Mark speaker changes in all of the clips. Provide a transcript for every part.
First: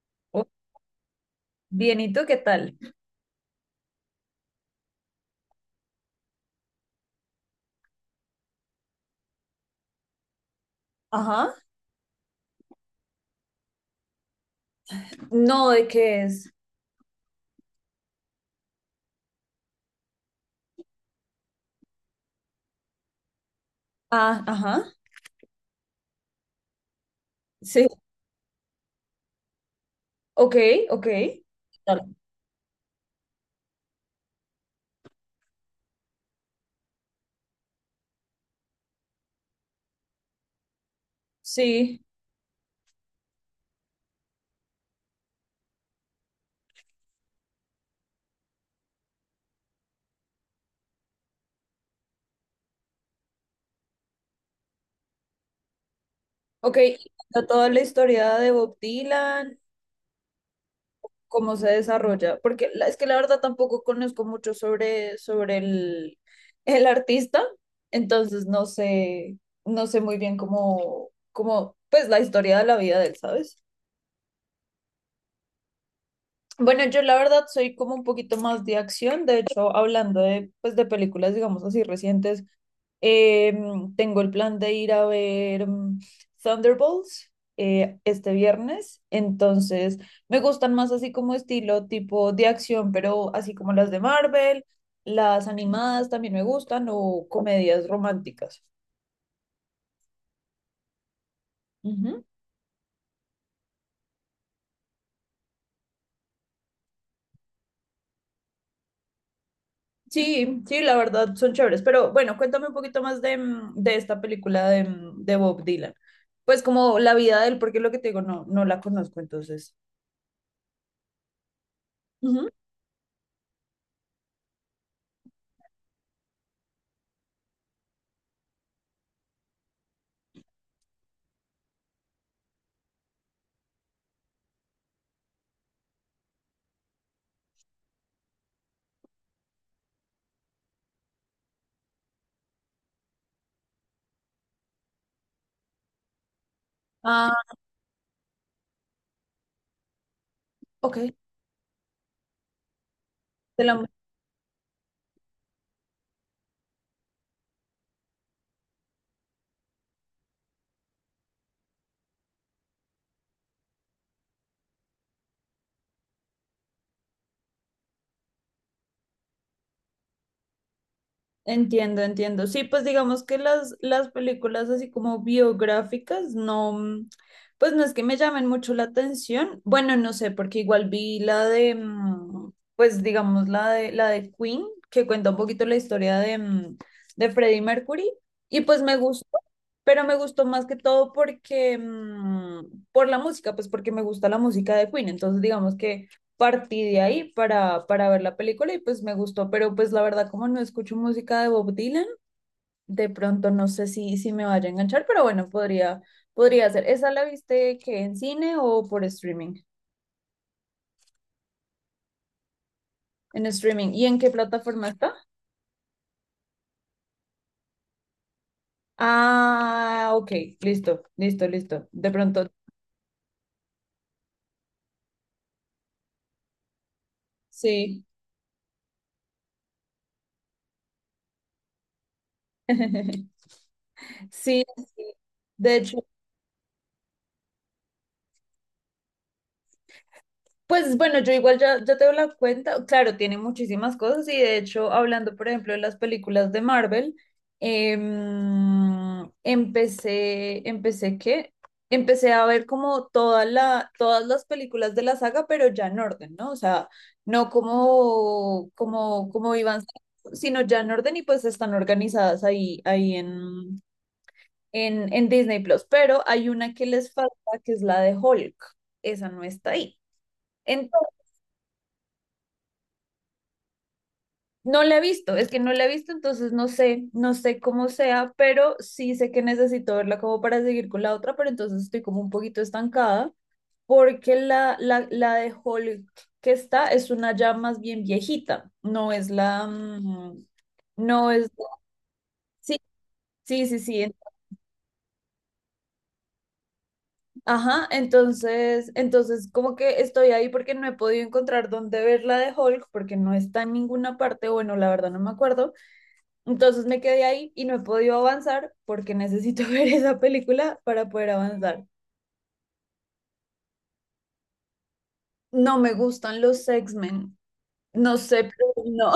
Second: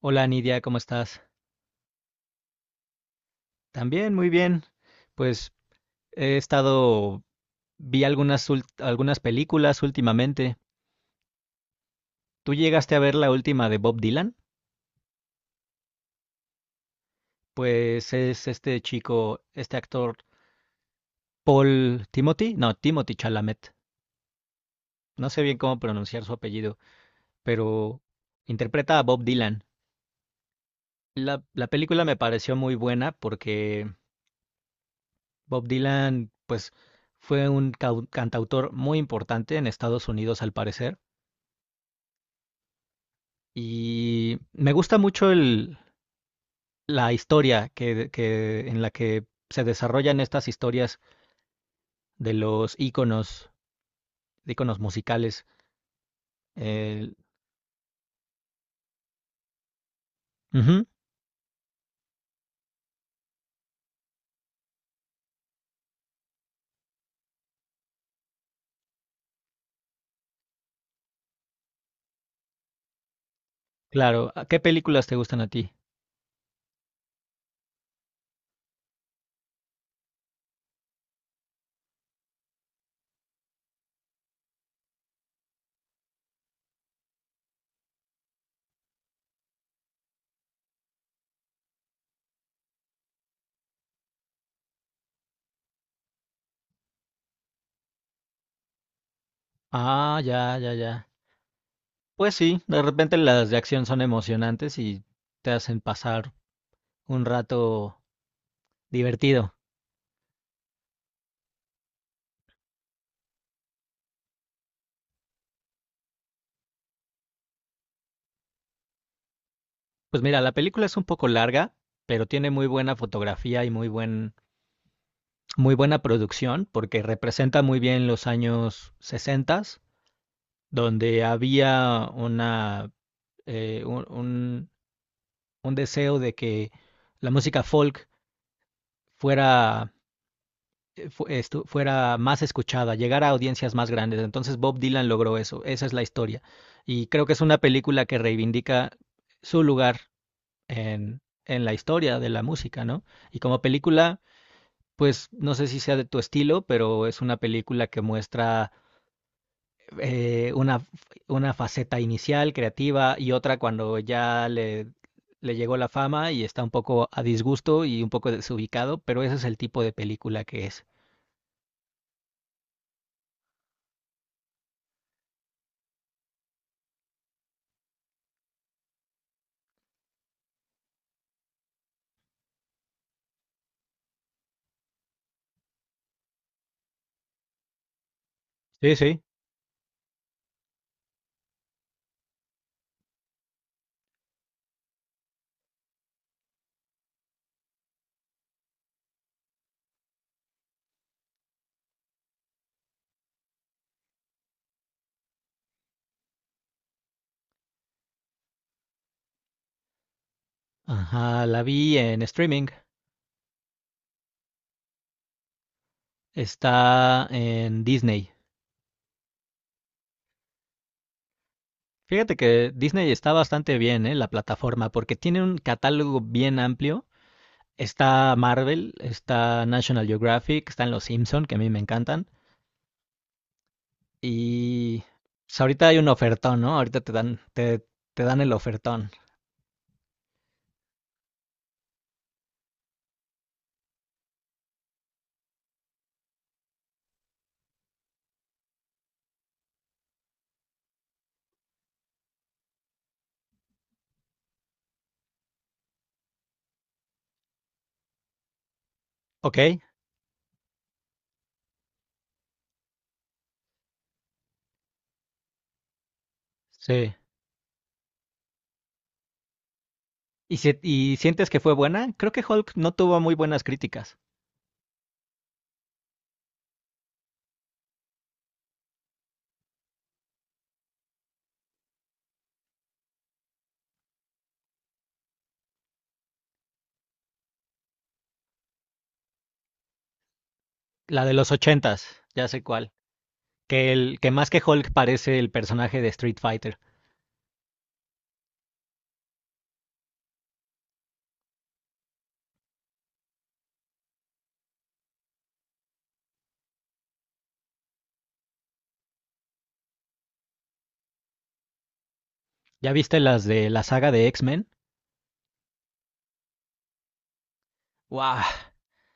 Speaker 1: Hola
Speaker 2: Oh,
Speaker 1: Nidia, ¿cómo estás?
Speaker 2: bien, ¿y tú qué tal?
Speaker 1: También, muy bien. Pues he estado, vi algunas, algunas películas últimamente.
Speaker 2: Ajá.
Speaker 1: ¿Tú llegaste a ver la última de Bob Dylan?
Speaker 2: No, ¿de qué es?
Speaker 1: Pues es este chico, este actor, Paul Timothy, no, Timothy Chalamet.
Speaker 2: Ah, ajá.
Speaker 1: No sé bien cómo pronunciar su apellido,
Speaker 2: Sí.
Speaker 1: pero interpreta a Bob Dylan.
Speaker 2: Ok, ok.
Speaker 1: La,
Speaker 2: ¿Qué
Speaker 1: la película me
Speaker 2: tal.
Speaker 1: pareció muy buena porque Bob Dylan, pues, fue un cantautor muy importante en Estados Unidos, al parecer.
Speaker 2: Sí,
Speaker 1: Y me gusta mucho la historia en la que se desarrollan estas historias de los íconos, de íconos musicales.
Speaker 2: ok. Y
Speaker 1: El-
Speaker 2: cuenta toda la historia de Bob Dylan,
Speaker 1: Ujú,
Speaker 2: cómo se desarrolla, porque es que la verdad tampoco conozco mucho sobre, sobre el artista, entonces no sé, no sé muy bien cómo, cómo, pues la historia de la vida de él, ¿sabes?
Speaker 1: claro. ¿A ¿Qué películas te gustan a ti?
Speaker 2: Bueno, yo la verdad soy como un poquito más de acción, de hecho, hablando de, pues, de películas, digamos así, recientes. Tengo el plan de ir a ver Thunderbolts este viernes, entonces me gustan más así como estilo tipo de acción, pero así como las de Marvel, las animadas también me gustan o comedias románticas.
Speaker 1: Ah, ya, ya, ya.
Speaker 2: Ujú.
Speaker 1: Pues sí, de repente las de acción son emocionantes y te hacen pasar un rato divertido.
Speaker 2: Sí, sí, la verdad son chéveres, pero bueno, cuéntame un poquito más de, de esta película de, de Bob Dylan. Pues como la vida de él, porque lo que te digo, no, no la conozco, entonces.
Speaker 1: Pues mira, la película es un poco larga, pero
Speaker 2: Ujú.
Speaker 1: tiene muy buena fotografía y muy buena producción porque representa muy bien los años 60, donde había una, eh, un, un- un deseo de que la música folk fuera, fuera más escuchada, llegara a audiencias más grandes. Entonces Bob Dylan logró eso, esa es la historia. Y creo que es
Speaker 2: Ah,
Speaker 1: una película que reivindica su lugar
Speaker 2: ok.
Speaker 1: en, en la historia de la música, ¿no? Y como
Speaker 2: Te la
Speaker 1: película, pues no sé si sea de tu estilo, pero es una película que muestra eh, una, una faceta inicial, creativa, y otra cuando ya le llegó la fama y está un poco a disgusto y un poco desubicado, pero ese es el tipo de película que es.
Speaker 2: entiendo, entiendo. Sí, pues digamos que las películas así como biográficas, no, pues no es que me llamen mucho la atención. Bueno, no sé, porque igual vi la de, pues digamos la de Queen, que cuenta un poquito la historia de, de Freddie Mercury, y pues
Speaker 1: Sí,
Speaker 2: me
Speaker 1: sí.
Speaker 2: gustó, pero me gustó más que todo porque, por la música, pues porque me gusta la música de Queen. Entonces, digamos que partí de ahí para ver la película y pues me gustó, pero pues la verdad como no escucho música de Bob Dylan, de pronto no sé si, si me vaya a enganchar, pero bueno, podría, podría ser. ¿Esa la viste que en cine o por streaming?
Speaker 1: Ajá, la vi en streaming,
Speaker 2: En streaming. ¿Y en qué plataforma está?
Speaker 1: está en Disney.
Speaker 2: Ah, ok, listo, listo, listo. De
Speaker 1: Fíjate
Speaker 2: pronto,
Speaker 1: que Disney está bastante bien, ¿eh? La plataforma, porque tiene un catálogo bien amplio.
Speaker 2: sí.
Speaker 1: Está Marvel, está National Geographic, están Los Simpson, que a mí me encantan.
Speaker 2: Sí,
Speaker 1: Y
Speaker 2: sí.
Speaker 1: pues
Speaker 2: De
Speaker 1: ahorita hay
Speaker 2: hecho,
Speaker 1: un ofertón, ¿no? Ahorita te dan el ofertón.
Speaker 2: pues bueno, yo igual ya, ya te doy la cuenta. Claro, tiene muchísimas cosas y de hecho, hablando por ejemplo de las películas de Marvel, empecé, empecé ¿qué? Empecé a ver como toda todas las películas de la saga, pero ya en orden, ¿no? O sea, no como, como, como
Speaker 1: Ok,
Speaker 2: iban, sino ya en orden y pues están organizadas ahí, ahí en, en Disney Plus. Pero hay una que les
Speaker 1: sí.
Speaker 2: falta, que es la de Hulk. Esa no está ahí.
Speaker 1: ¿Y, y sientes que fue buena? Creo que Hulk no tuvo muy buenas críticas.
Speaker 2: No la he visto, es que no la he visto, entonces no sé, no sé cómo sea, pero sí sé que necesito verla como para seguir con la otra, pero entonces estoy como un poquito estancada porque la de Hulk que está es una ya más bien viejita, no es la,
Speaker 1: La
Speaker 2: no
Speaker 1: de
Speaker 2: es,
Speaker 1: los ochentas, ya sé
Speaker 2: sí,
Speaker 1: cuál.
Speaker 2: sí, sí,
Speaker 1: Que
Speaker 2: sí,
Speaker 1: que más que Hulk parece el personaje de Street Fighter.
Speaker 2: ajá, entonces, entonces como que estoy ahí porque no he podido encontrar dónde ver la de Hulk porque no está en ninguna parte, bueno, la verdad no me acuerdo. Entonces me quedé ahí y no he podido avanzar porque necesito ver esa película para poder avanzar.
Speaker 1: ¿Ya viste las de la saga de X-Men?
Speaker 2: No me gustan los X-Men. No
Speaker 1: ¡Wow!
Speaker 2: sé, pero no.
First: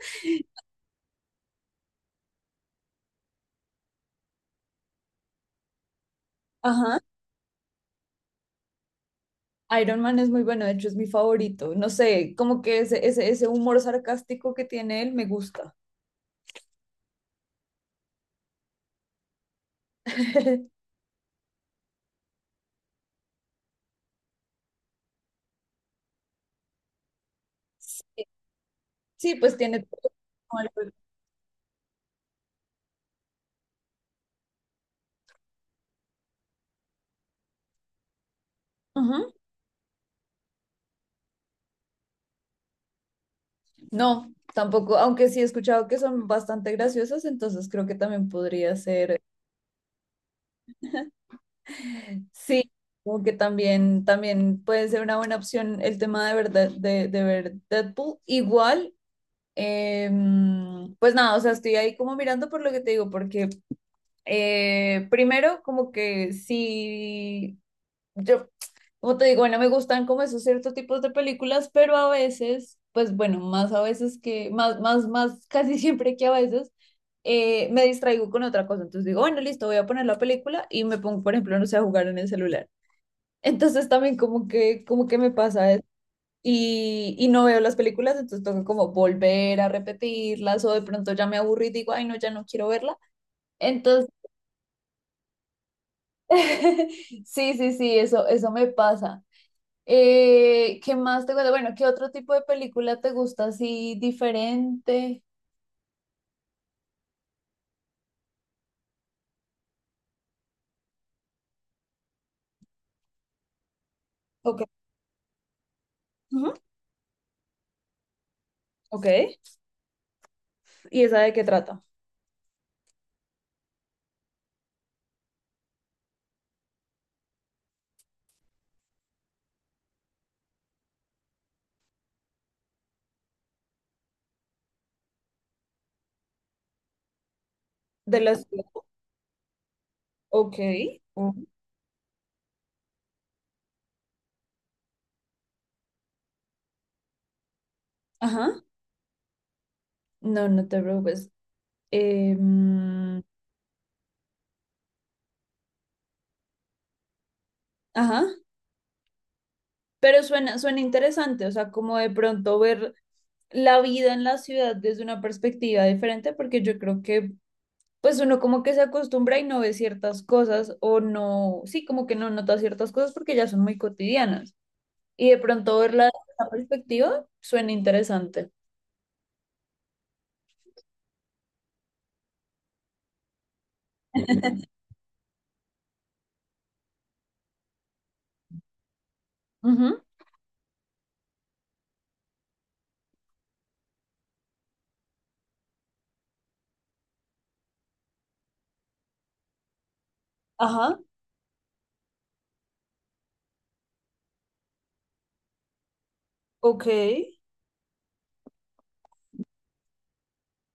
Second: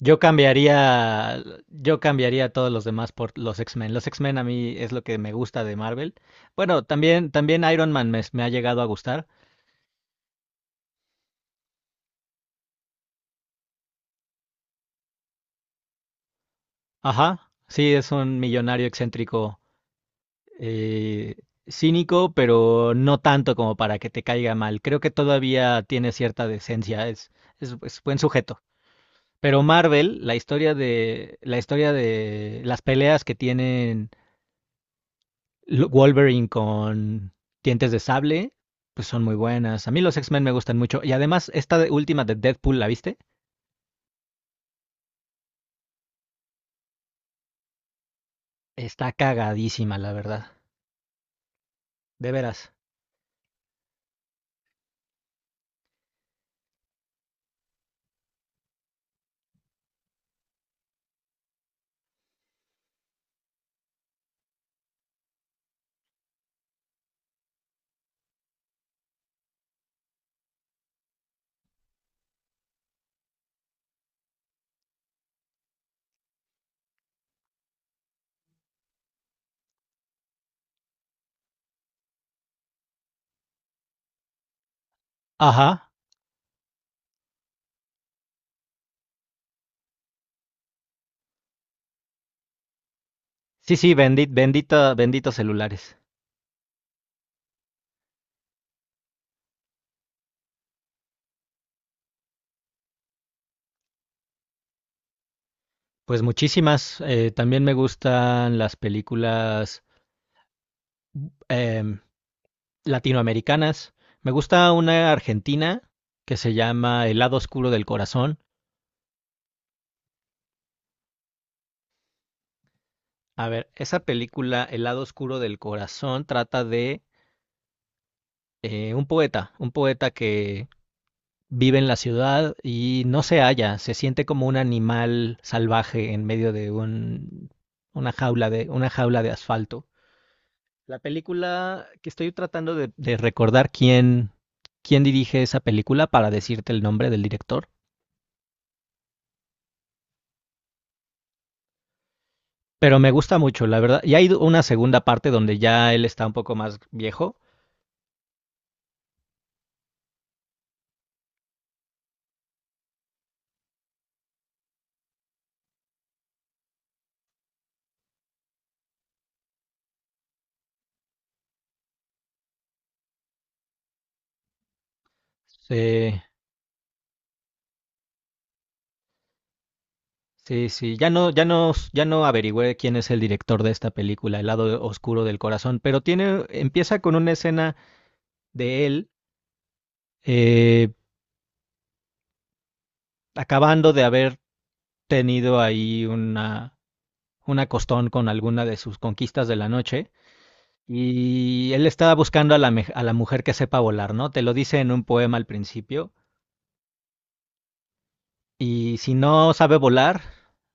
Speaker 1: Yo cambiaría, yo cambiaría a todos los demás por los X-Men. Los X-Men a mí es lo que me gusta de Marvel. Bueno,
Speaker 2: Ajá.
Speaker 1: también, también Iron Man me ha llegado a gustar.
Speaker 2: Iron Man es muy bueno, de hecho es mi favorito. No sé, como que ese, ese humor sarcástico que tiene él me gusta.
Speaker 1: Ajá, sí, es un millonario excéntrico, eh, cínico, pero no tanto como para que te caiga mal. Creo que todavía tiene cierta decencia, es
Speaker 2: Sí,
Speaker 1: buen sujeto.
Speaker 2: sí, pues
Speaker 1: Pero
Speaker 2: tiene todo
Speaker 1: Marvel,
Speaker 2: como
Speaker 1: la historia de las peleas que tienen Wolverine con Dientes de Sable, pues son
Speaker 2: ujú.
Speaker 1: muy buenas. A mí los X-Men me gustan mucho. Y además, esta última de Deadpool, ¿la viste?
Speaker 2: No, tampoco, aunque sí he escuchado que son bastante graciosas, entonces creo que también podría
Speaker 1: Está
Speaker 2: ser
Speaker 1: cagadísima, la verdad. De
Speaker 2: sí,
Speaker 1: veras.
Speaker 2: como que también, también puede ser una buena opción el tema de ver, de, de ver Deadpool. Igual, pues nada, o sea, estoy ahí como mirando por lo que te digo, porque primero como que sí, yo, como te digo, bueno, me gustan como esos ciertos tipos de películas, pero a veces, pues bueno, más a veces que, más, casi siempre que a veces me distraigo con otra cosa. Entonces digo, bueno, listo, voy a poner la película y me pongo, por ejemplo, no sé, a jugar en el celular. Entonces también como que me pasa eso.
Speaker 1: Ajá.
Speaker 2: Y no veo las películas, entonces tengo como volver a repetirlas o de pronto ya me aburrí y digo, ay, no, ya no quiero verla.
Speaker 1: Sí, sí,
Speaker 2: Entonces,
Speaker 1: bendita, benditos celulares.
Speaker 2: sí, sí, sí, eso me pasa. ¿Qué más te gusta? Bueno, ¿qué otro tipo de película te gusta así diferente?
Speaker 1: Pues muchísimas. También me gustan las películas em, latinoamericanas. Me
Speaker 2: Ok.
Speaker 1: gusta una argentina que
Speaker 2: Ujú,
Speaker 1: se llama El lado oscuro del corazón.
Speaker 2: ok. ¿Y esa de qué trata?
Speaker 1: A ver, esa película, El lado oscuro del corazón, trata de un poeta que vive en la ciudad y no se halla, se siente como un animal salvaje en medio una
Speaker 2: De la ciudad.
Speaker 1: una jaula de asfalto.
Speaker 2: Ok.
Speaker 1: La
Speaker 2: Ujú.
Speaker 1: película que estoy tratando de recordar quién dirige esa película para decirte el nombre del director,
Speaker 2: Ajá. No, no te preocupes.
Speaker 1: pero me
Speaker 2: Em,
Speaker 1: gusta mucho, la verdad. Y hay una segunda parte donde ya él está un poco más viejo.
Speaker 2: ajá. Pero suena, suena interesante, o sea, como de pronto ver la vida en la ciudad desde una perspectiva diferente, porque yo creo que pues uno como que se acostumbra y no ve ciertas cosas o no, sí, como que no nota ciertas cosas porque ya son muy cotidianas. Y de pronto verla
Speaker 1: Sí,
Speaker 2: desde esa perspectiva suena interesante.
Speaker 1: sí, sí. Ya no, ya no, ya no averigüé quién es el director de esta película, El lado oscuro del corazón, pero tiene, empieza con una escena de él,
Speaker 2: Ujú,
Speaker 1: eh, acabando de haber tenido ahí una costón con alguna de sus conquistas de la noche.
Speaker 2: ajá,
Speaker 1: Y él estaba buscando a a la mujer que sepa volar, ¿no? Te lo dice en un poema al principio.
Speaker 2: ok.
Speaker 1: Y si no sabe volar,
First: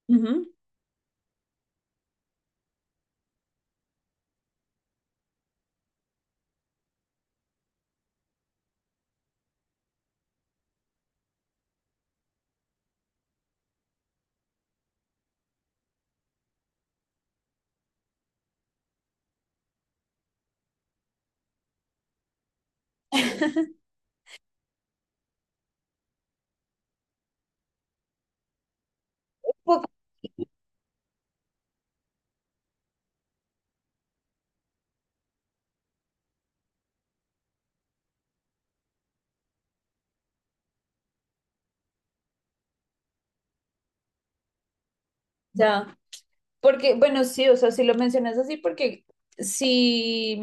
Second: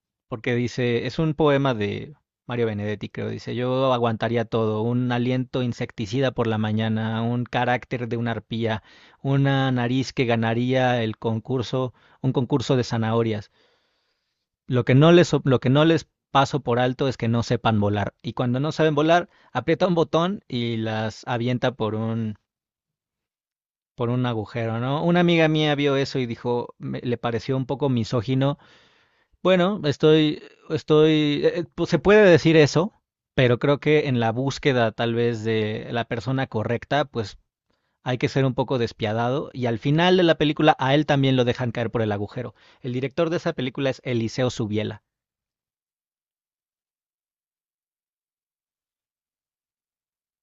Speaker 2: Ujú.
Speaker 1: porque dice, es un poema de Mario Benedetti, creo, dice, yo aguantaría todo, un aliento insecticida por la mañana, un carácter de una arpía, una nariz que ganaría el concurso, un concurso de zanahorias. Lo que no les paso por alto es que no sepan volar. Y cuando no saben volar, aprieta un botón y las avienta por un agujero, ¿no? Una amiga mía vio eso y dijo, le pareció un poco misógino. Bueno,
Speaker 2: Poco,
Speaker 1: pues se puede decir eso, pero creo que en la búsqueda tal vez de la persona correcta, pues hay que ser un poco despiadado. Y al final de la película a él también lo dejan caer por el agujero. El director de esa película es Eliseo Subiela.
Speaker 2: ya, porque, bueno, sí, o sea, si lo mencionas así, porque si,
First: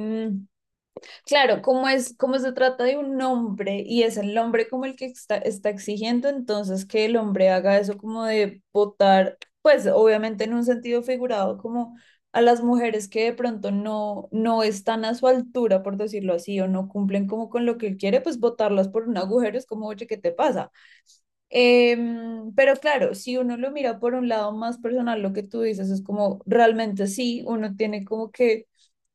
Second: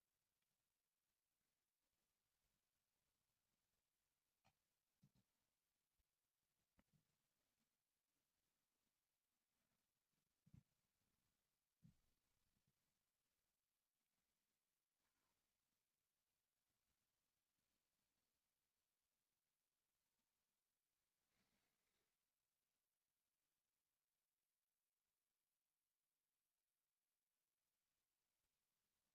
Speaker 2: claro, como es, como se trata de un hombre y es el hombre como el que está, está exigiendo, entonces que el hombre haga eso como de votar, pues obviamente en un sentido figurado, como a las mujeres que de pronto no, no están a su altura, por decirlo así, o no cumplen como con lo que él quiere, pues votarlas por un agujero es como, oye, ¿qué te pasa? Pero claro, si uno lo mira por un lado más personal, lo que tú dices es como, realmente sí, uno tiene como que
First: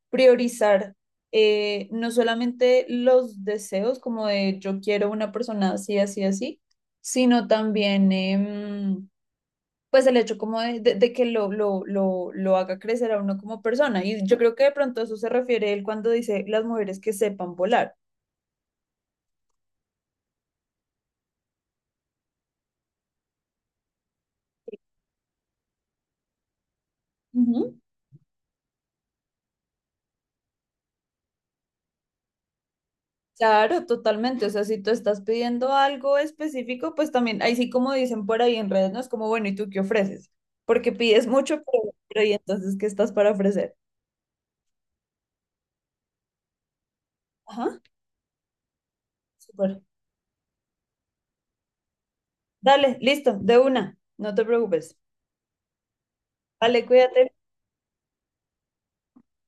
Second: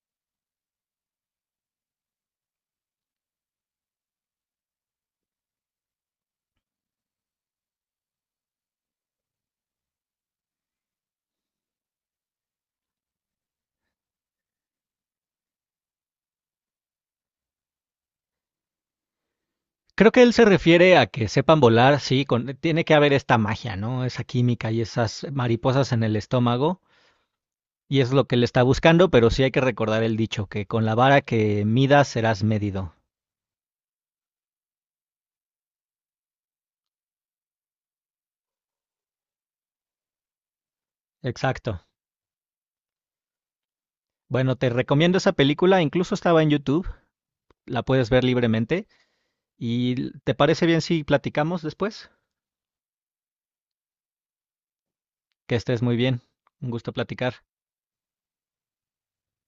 Speaker 2: priorizar no solamente los deseos como de yo quiero una persona así, así, así, sino también pues el hecho como de, de que lo, lo haga crecer a uno como persona. Y yo creo que de pronto a eso se refiere él cuando dice las mujeres que sepan volar.
Speaker 1: Creo que él se refiere a que sepan volar, sí, con, tiene que haber esta magia, ¿no? Esa química y esas mariposas en el estómago.
Speaker 2: Ujú.
Speaker 1: Y es lo que le está buscando, pero sí hay que recordar el dicho, que con la vara que midas serás medido.
Speaker 2: Claro, totalmente. O sea, si tú estás pidiendo algo específico, pues también, ahí sí como dicen por ahí en redes, no es como, bueno, ¿y tú qué ofreces? Porque pides mucho,
Speaker 1: Exacto.
Speaker 2: pero ¿y entonces qué estás para ofrecer?
Speaker 1: Bueno, te recomiendo esa película, incluso estaba en YouTube,
Speaker 2: Ajá,
Speaker 1: la puedes ver libremente.
Speaker 2: súper.
Speaker 1: ¿Y te parece bien si platicamos después?
Speaker 2: Dale, listo, de una, no te preocupes.
Speaker 1: Que estés muy bien. Un
Speaker 2: Dale,
Speaker 1: gusto
Speaker 2: cuídate.
Speaker 1: platicar.